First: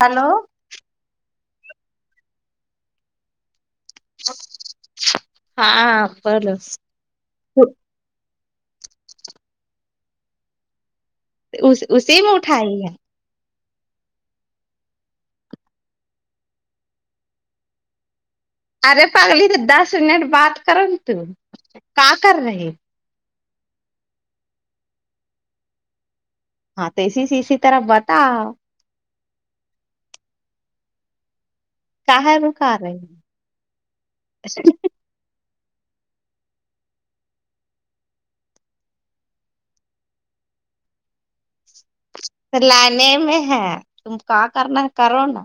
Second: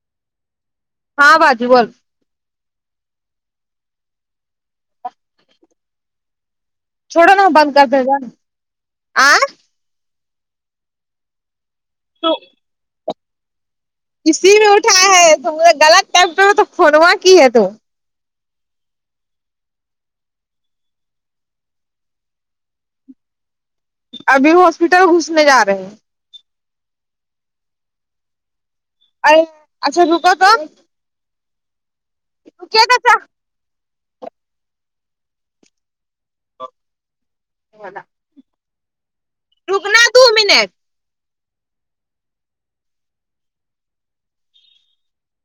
Hello ہاں بجو بول [unintelligible] ہاں بس چھوڑو نہا بند کر دے گا نا آ اس اسی میں اٹھائی ہے [unintelligible] کسی میں اٹھایا ہے تو نے غلط ٹیکٹر میں تو خونوا کی ہے تو ارے پگلی تو دس منٹ بات کرن ت کا کر رہے ابھی ہاسپٹل گھسنے جا رہے ہیں ہاں تو اسی سے اسی طرح بتاؤ ا اچھا رکا توم [unintelligible] کا ہے رک رہے چچا ہیں [unintelligible] ہودا رکنا دو منٹ [unintelligible] لنے میں ہے تم کہاں کرنا ہے کرو نا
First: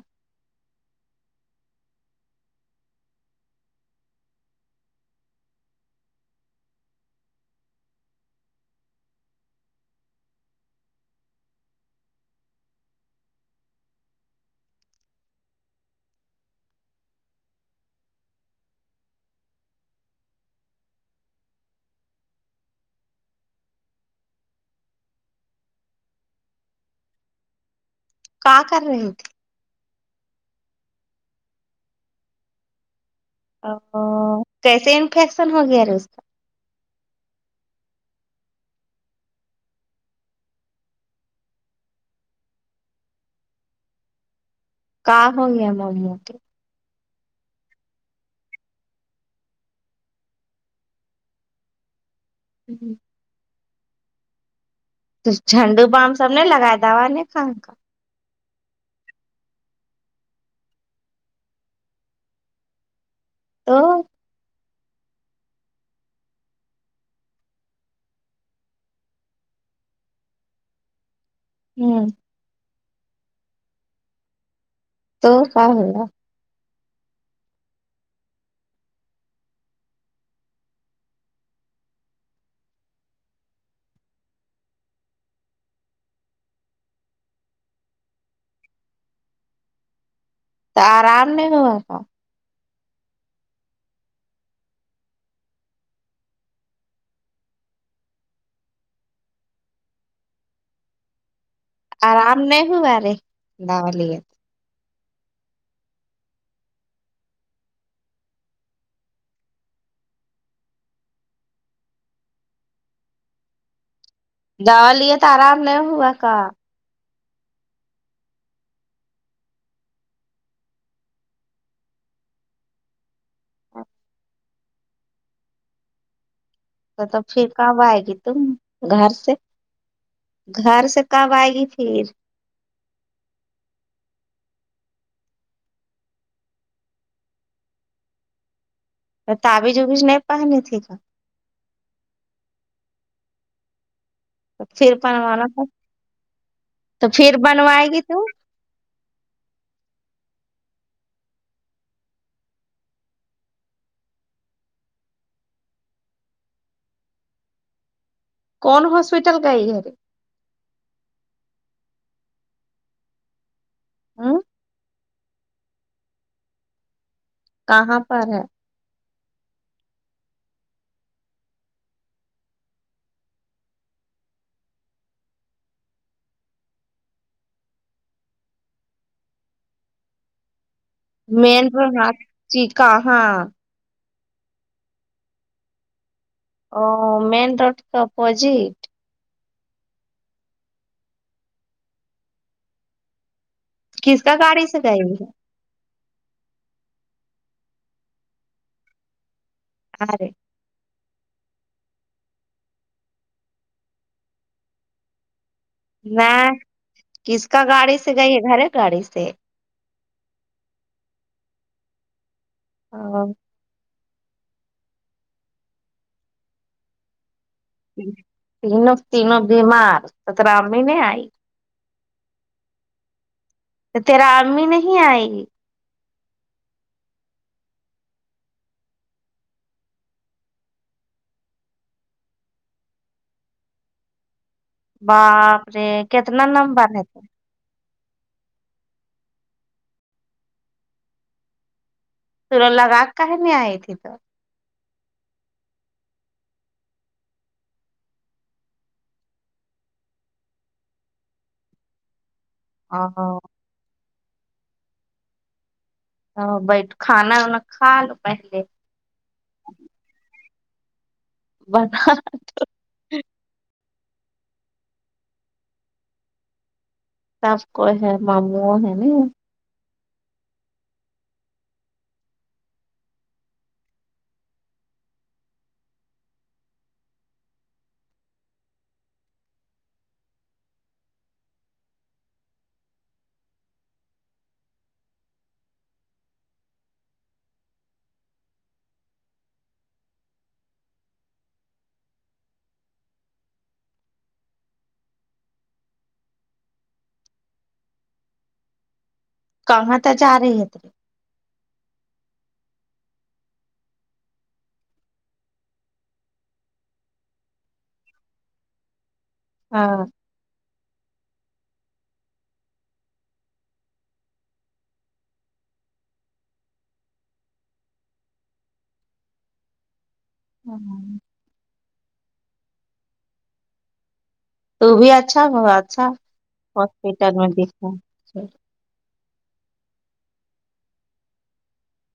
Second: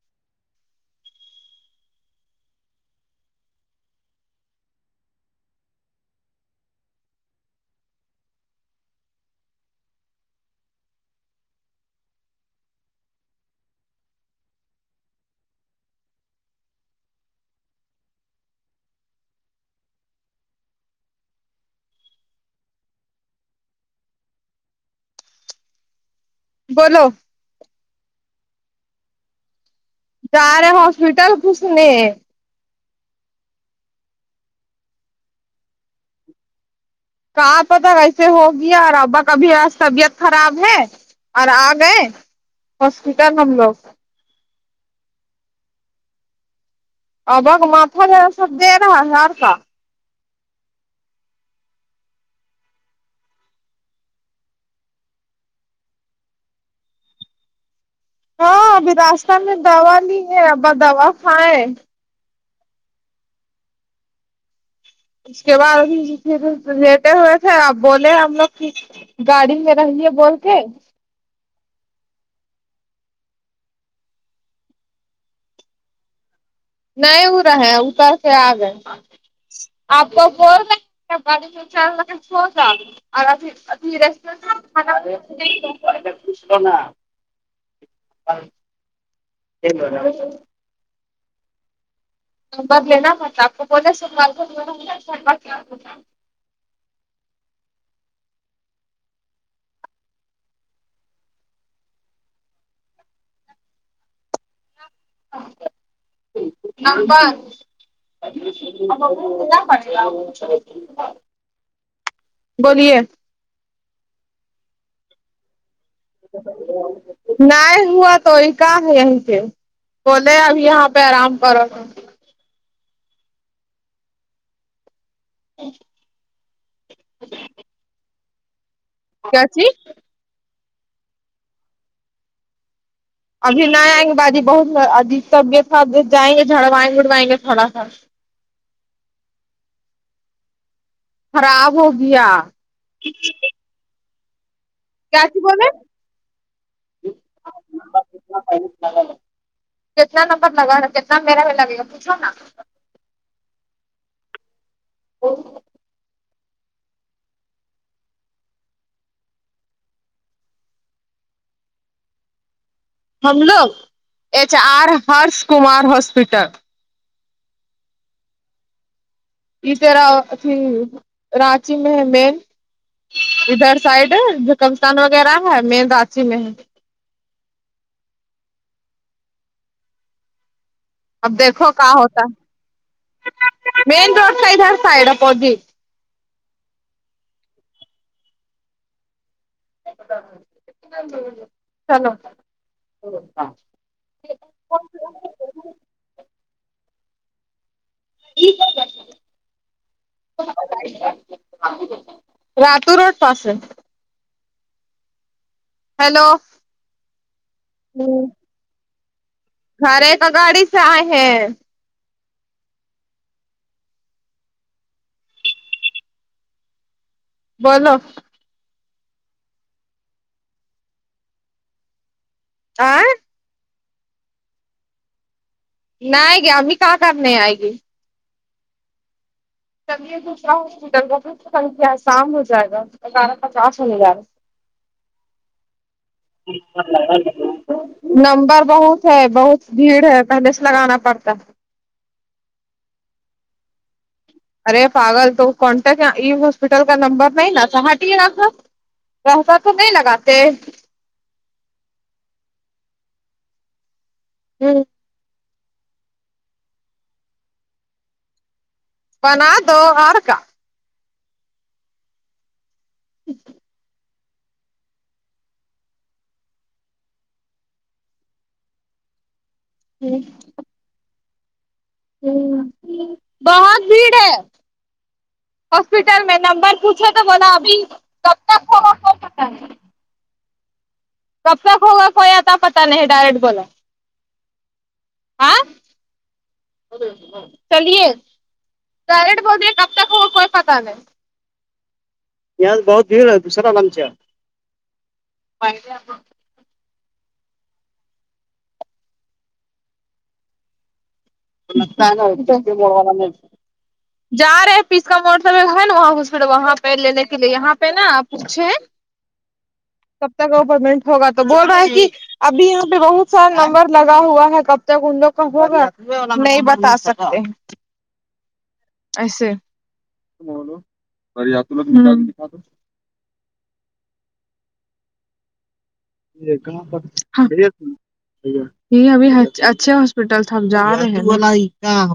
بولو [unintelligible] کا کر رہے ہیں تھے [unintelligible] جا رہے ہاسپٹل کسنے او کیسے انفیکشن ہو گیا رے اس کا کہاں پت ویسے ہوگیا اور ابا کبھیس طبیعت خراب ہے اور آ گئے ہاسپٹل ہم لوگ کا ہووں گ ہے م موتی [unintelligible] ابک ماتھا جو ہے سب د رہا ہزار کا جی جی [unintelligible] جھنڈو بام سب نے لگائے دوا نہیں کان کا ہاں ابھی راستہ میں دوا لی ہے اب دوا کھائائے تو [inaudible] اس کے بعدھر لیتے ہوئے تھے اب بولے ہم لوگ گاڑی میں رہیے بول کے [unintelligible] ہوں تو کا حلا [unintelligible] نہیں ا رہا ہے اتر کے آ گئے [unintelligible] اور ابھی- ابھی ریورھا- [unintelligible] تو آرام نہیں ہوسا- بدلینا مت آپ کو بولاے سروات کر- آرام نہیں ہوا رے دال- [unintelligible] پن بولیے- دوا لیے تو آرام نہیں ہوا- کا [unintelligible] نہیں ہوا تو کاا ہے یہیں پ بولے اب یہاں پہ آرام کرو- [unintelligible] تو توب پھر کب آئے گی تم گھر سے? کیا چیز گھر سے کب آئے گی پھر? ابھی نہ آئیں گے باجی بہت عجی سب کے ساتھ جائیں گے جھڑوائیں اڑوائیں گے تھوڑا سا- تعبی ج ابیز نہیں پہنی تھییکا- خراب ہو گیا- پھر کیا چ بنوانا تھا بولے تو پھر بنوائے گی تو? کتنا نمبر لگاا کتنا میرا میں لگے گا پوچھو نا- او کون ہاسپٹل گئی? ہم لوگ ہ H R Harsh Kumar hospital- کہاں پر ہے? یہ ترا اھی رانچی میں ہے مین- ادھر سائڈ جکمستان وغیرہ ہے مین رانچی میں ہے- اب مین دیکھو کہ روڈ ہاں ہوتا جی کہاں ہے مین روڈ کا ادھر سائڈ ہے پودی- ا مین روڈ تو اپپوزٹ- چلو- کس کا گاڑی سے جائے گیے? [unintelligible] [unintelligible] راتو روڈ پسن- ہیلو میں کس کا گاڑی سے گئی ہے گھرے گاڑی سے- خر کا گاڑی سے ہے- ہاں- بولو تینوں- تینوں بیماری نہیں ائی- ہیں تو تیرا امی نہیں آئی? نہیں گیامی کا کرنا آئے گے- چے دوسرا ہاسپٹل کو- سنکھیا شام ہو جائے گا گیارہ پچاس ہونے جا گا- باپ رے کتنا نمبر ہے تو- نمبر بہت ہے بہت بھیڑ ہے پہلے سے لگانا پڑتا ہے- سورلہ راگ کہیں نہیں ہے ت تو- ارے پاگل تو کانٹیکٹ ای ہاسپٹل کا نمبر نہیں نا س ہٹ راکھا پیسہ تو نہیں لگاتے آ ہاں ہوں ہ بائی کھانا وانا کھا لو پہلے بنا دو اور کا ب جچ تپ کو ہے مامو ہے ن جی ہ بہت بھیڑ ہے ہاسپٹل میں نمبر پوچھو تو بلا ابھی کب تک ہوو ستا ہے کب تک ہوگا کوئی آتا پتاہ نہیں ڈائریکٹ بولو [inaudible] چلیے ڈرٹ بولے کب تک ہوا کوئی پتا نہیں یہ آ بہت بھیڑ ہے دوسرا لامچ کہاں ت جا رہی ہے تھری ا جا رہے ہیں پس کا مو ہے نا وہاں ہاسپٹل وہاں پہ لینے کے لیے یہاں پہ نا پوچھے ہاں کب تک کا اوپرمنٹ ہوگا تو بول رہا ہے کہ ابھی یہاں پہ بہت سارا نمبر لگا ہوا ہے کب تک ان لوگ کا ہو رہا نہیں بتا سکتا اچھا ایسے ہاں ہاں اریا ت ج تو بھی اچھا ب اچھا یہ کہاں پ ہاسپٹل میں دکھا یہ ابھی اچھے ہاسپٹل تھ ہم جا رہے ہیں ہاں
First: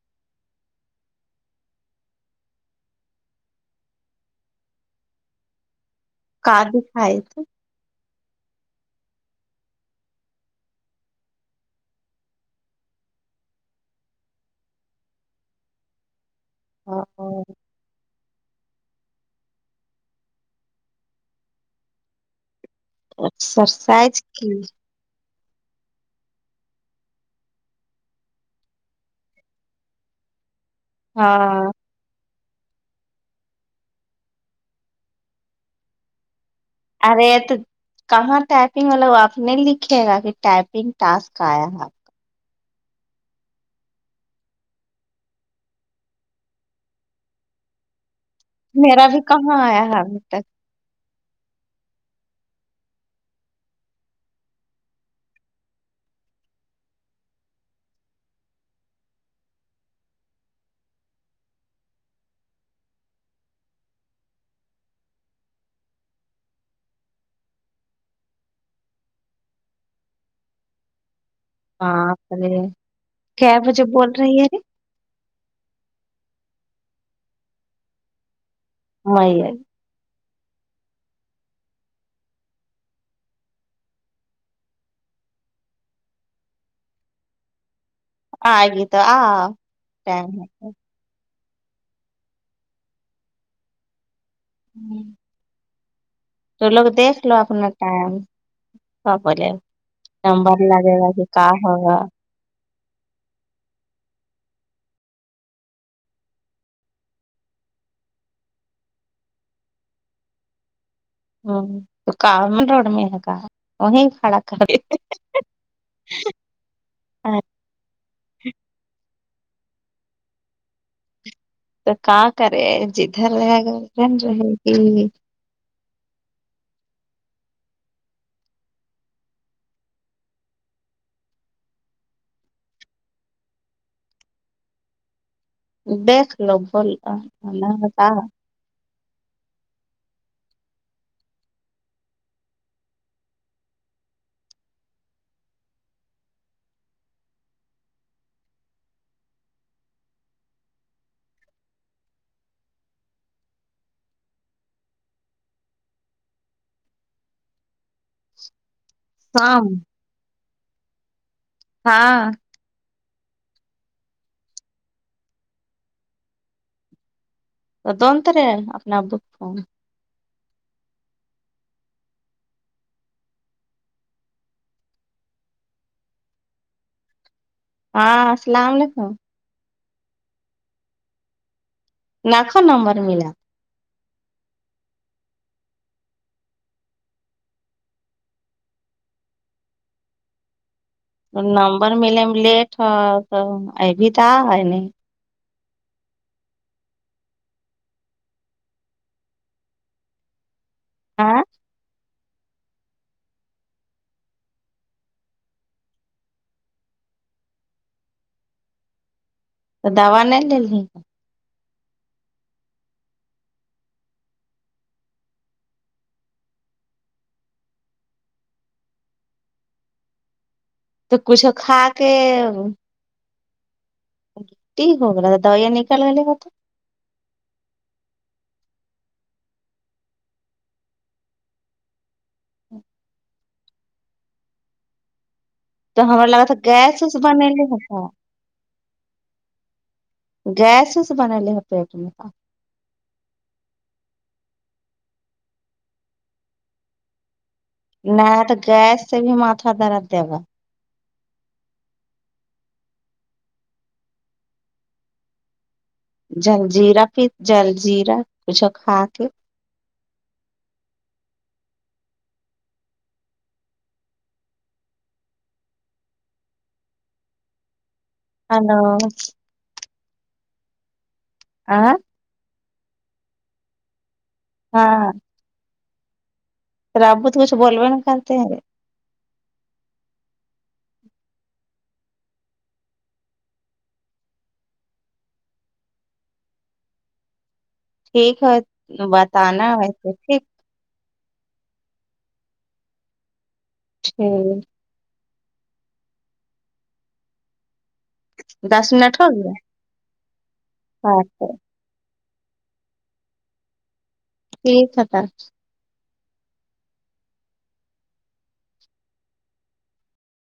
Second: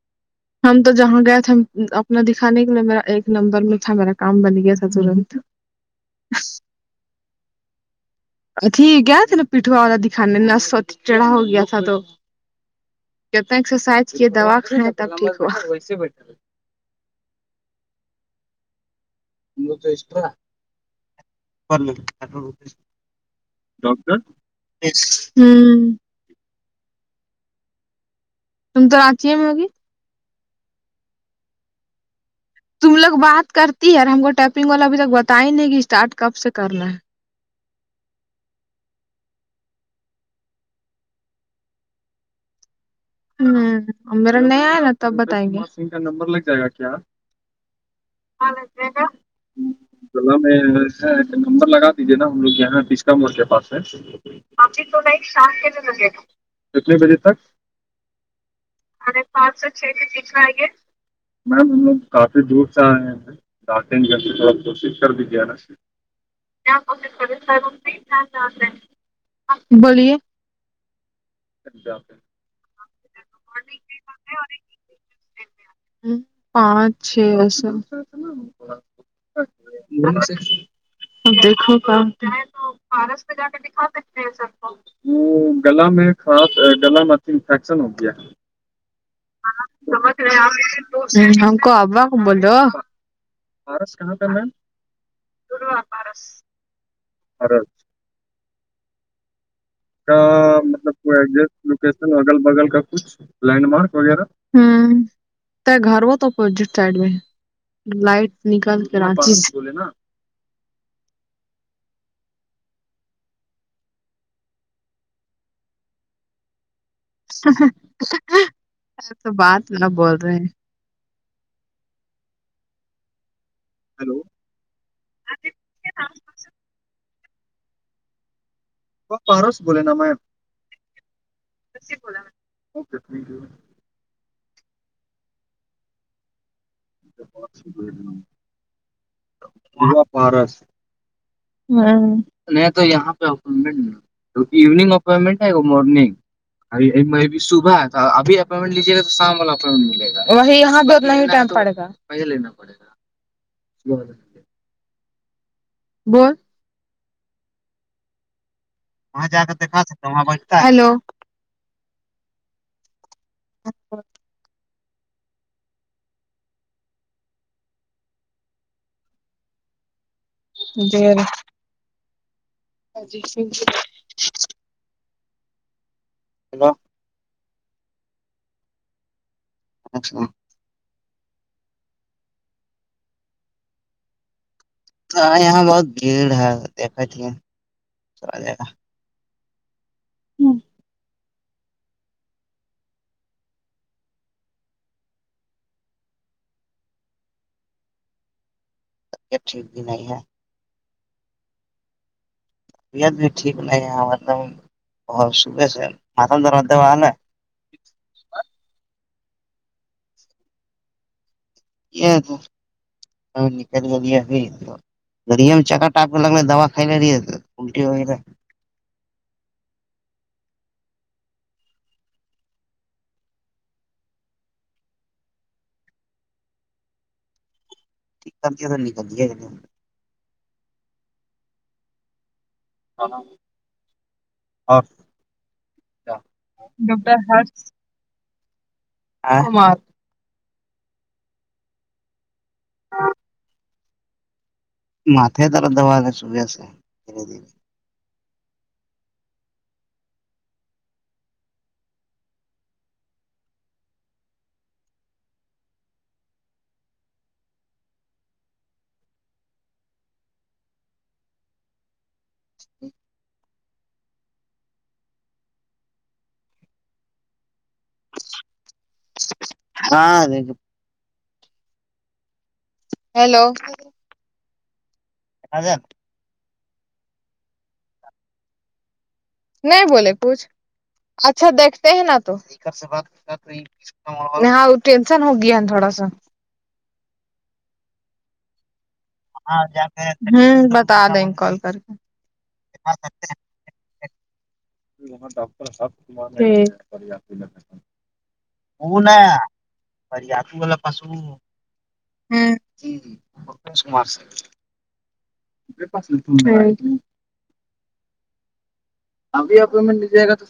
ج ہم تو جہاں گئے تھ اپنا دکھانے کے لیے میرا ایک نمبر میں تھا میرا کام بن گیا تھا ترنت ک دھا ہے تھ ا تھی گیا تین پیٹھوا والا دکھانے ن سو چڑا ہو گیا تھا تو کتنا ایکسرسائز کیے دوا کھان تب ٹھیک ہو ہاں اور س اسرسائز کی ہوں تم تو رچی ہے م ہوگی ہاں تم لوگ بات کرتی ہے اور ہم کو ٹائپنگ والا ابھی تک بتا ہی نہیں کہ اسٹارٹ کب سے کرنا ہے ارے تو کہاں ٹائپنگ والا وہ آپ نے لکھے گا کہ ٹائپنگ ٹسک آیا ہے ہ میرا نیا آئے نا تب بتائیں گے کا نمبر لگ جائے گا کیا ہاں لگ جائے گا۔ میرا بھی کہاں آیا ہے ابھی چلا تک میں نمبر لگ دیجیے نا ہم لوگ یہاں ڈسکا موڈ کے پاس ہے ابھی تو میں شام کے لیے لگے گا کتنے بجے تک ے پانچ سےو چھ چ کچر گے میم ہم لوگ کافی دور ڈٹیں گے پھر تھوڑا کوشش کر دی گیاا کیا [inaudible] بولیے ہاںلے کیا وجہ بول رہی ہے ہ پانچ چھ وس نہیی آئی دیکھو تو پارس میں جا کے دکھا سکتے ہیں سر کو وہ گلا میں خاس گلا میںھی انفیکشن ہو گ ہے آ گے تو ہاں سم ہم کو اببا کو بول رہے ہو کہاں کا میم ہوں درو پارس تو لوگ دیکھ لو اپنا ٹائم سولے مطلب کوزٹ ہوگا لوکیشن اگل بگل کا کچھ لینڈ مارک وغیرہ گھر ہو تو اپوزٹ سائڈ میں لائٹ نکل کراچیا ہ تو کامن روڈ میں ہے گا وہیں کھڑا کرتے جی [inaudible] ا تو بات نہ بول رہے ہیں تو کا کرے جدھر رہ گن ہیلو رہے گی وہ پاروس بولے نا میم کیسے بولا بیتھ نوبل ہاں پارس نہیں تو یہاں پہ اپمنٹ ایونگ اپائنمنٹ ہے مارنگ ا بھی میں بھی صبح ایا تھا ابھی اپوائنمن لجی گا تو شام والا اپائنٹٹ ملے گا یہاںہ اتنا ہی ٹائم پڑے گا پل پڑے گا بول [inaudible] وہاں جا کر شام دیکھا سکتے وہاں بیٹ ہیلو ہاں اچا [inaudible] تودونتر اپنا بک فون جیر ہاں جی ہیلو ہاں السلام علیکم وعلیکم السلام ناکخو نمبر ملا یہاں بہت بھیڑ ہے دیکھاتے ہیں تو ملے گا ہوں نمبر ملے میں لیٹ ہے تو ابھی تو نہیں ٹھیک بھی نہیں ہے [unintelligible] آ [inaudible] طبیعت بھی ٹھیک نہیں ہے مطلب صبح سے ماتل دروازے وال ہے تو دوا نہیں لیں یہ تو نکل کے [inaudible] گریا میں چکا ٹپ کر لگ رہے دواھائی لے رہی الٹی ہو ہے [inaudible] تو کچھو کھا کے ٹی ہوگا دیا نکال گا ہوتا [inaudible] کر کیسے نکل دے ہم [inaudible] ہاں اور [inaudible] تو ہمار لگا تھا گیس صبح نے ہوتا [inaudible] گیس سے بنلے ہے پیٹ میں [inaudible] ہاں [inaudible] مھے ترا دوا کے وجہ سے دھیرے دھیرے [inaudible] نہ تو گیس سے بھی مھا درد دی گا [inaudible] جلجیرا پی جلجیرا کچھ کھا کے [inaudible] جی [inaudible] ہیلو ہاں لکے [inaudible] آ [unintelligible] ہیلو ہاں ہاں [inaudible] رابو تو کچھ بولوے نہ کرتے ہیں [inaudible] نہیں بولے کوچھ اچھا دیکھتے ہیں نا تو یہاں ٹینشن ہوگیا تھوڑا سا ٹھیک ہے بتانا وسے ٹھیک [inaudible] ہوں بتا دیں گے کال کر کے [inaudible] ہوں [inaudible] وہاں ڈاکٹر کمار پھر کون ایا [inaudible] [inaudible] کہ پتہ [inaudible] میرے پاس نہیں ابھی اپن کو مل جائے گا تو [inaudible]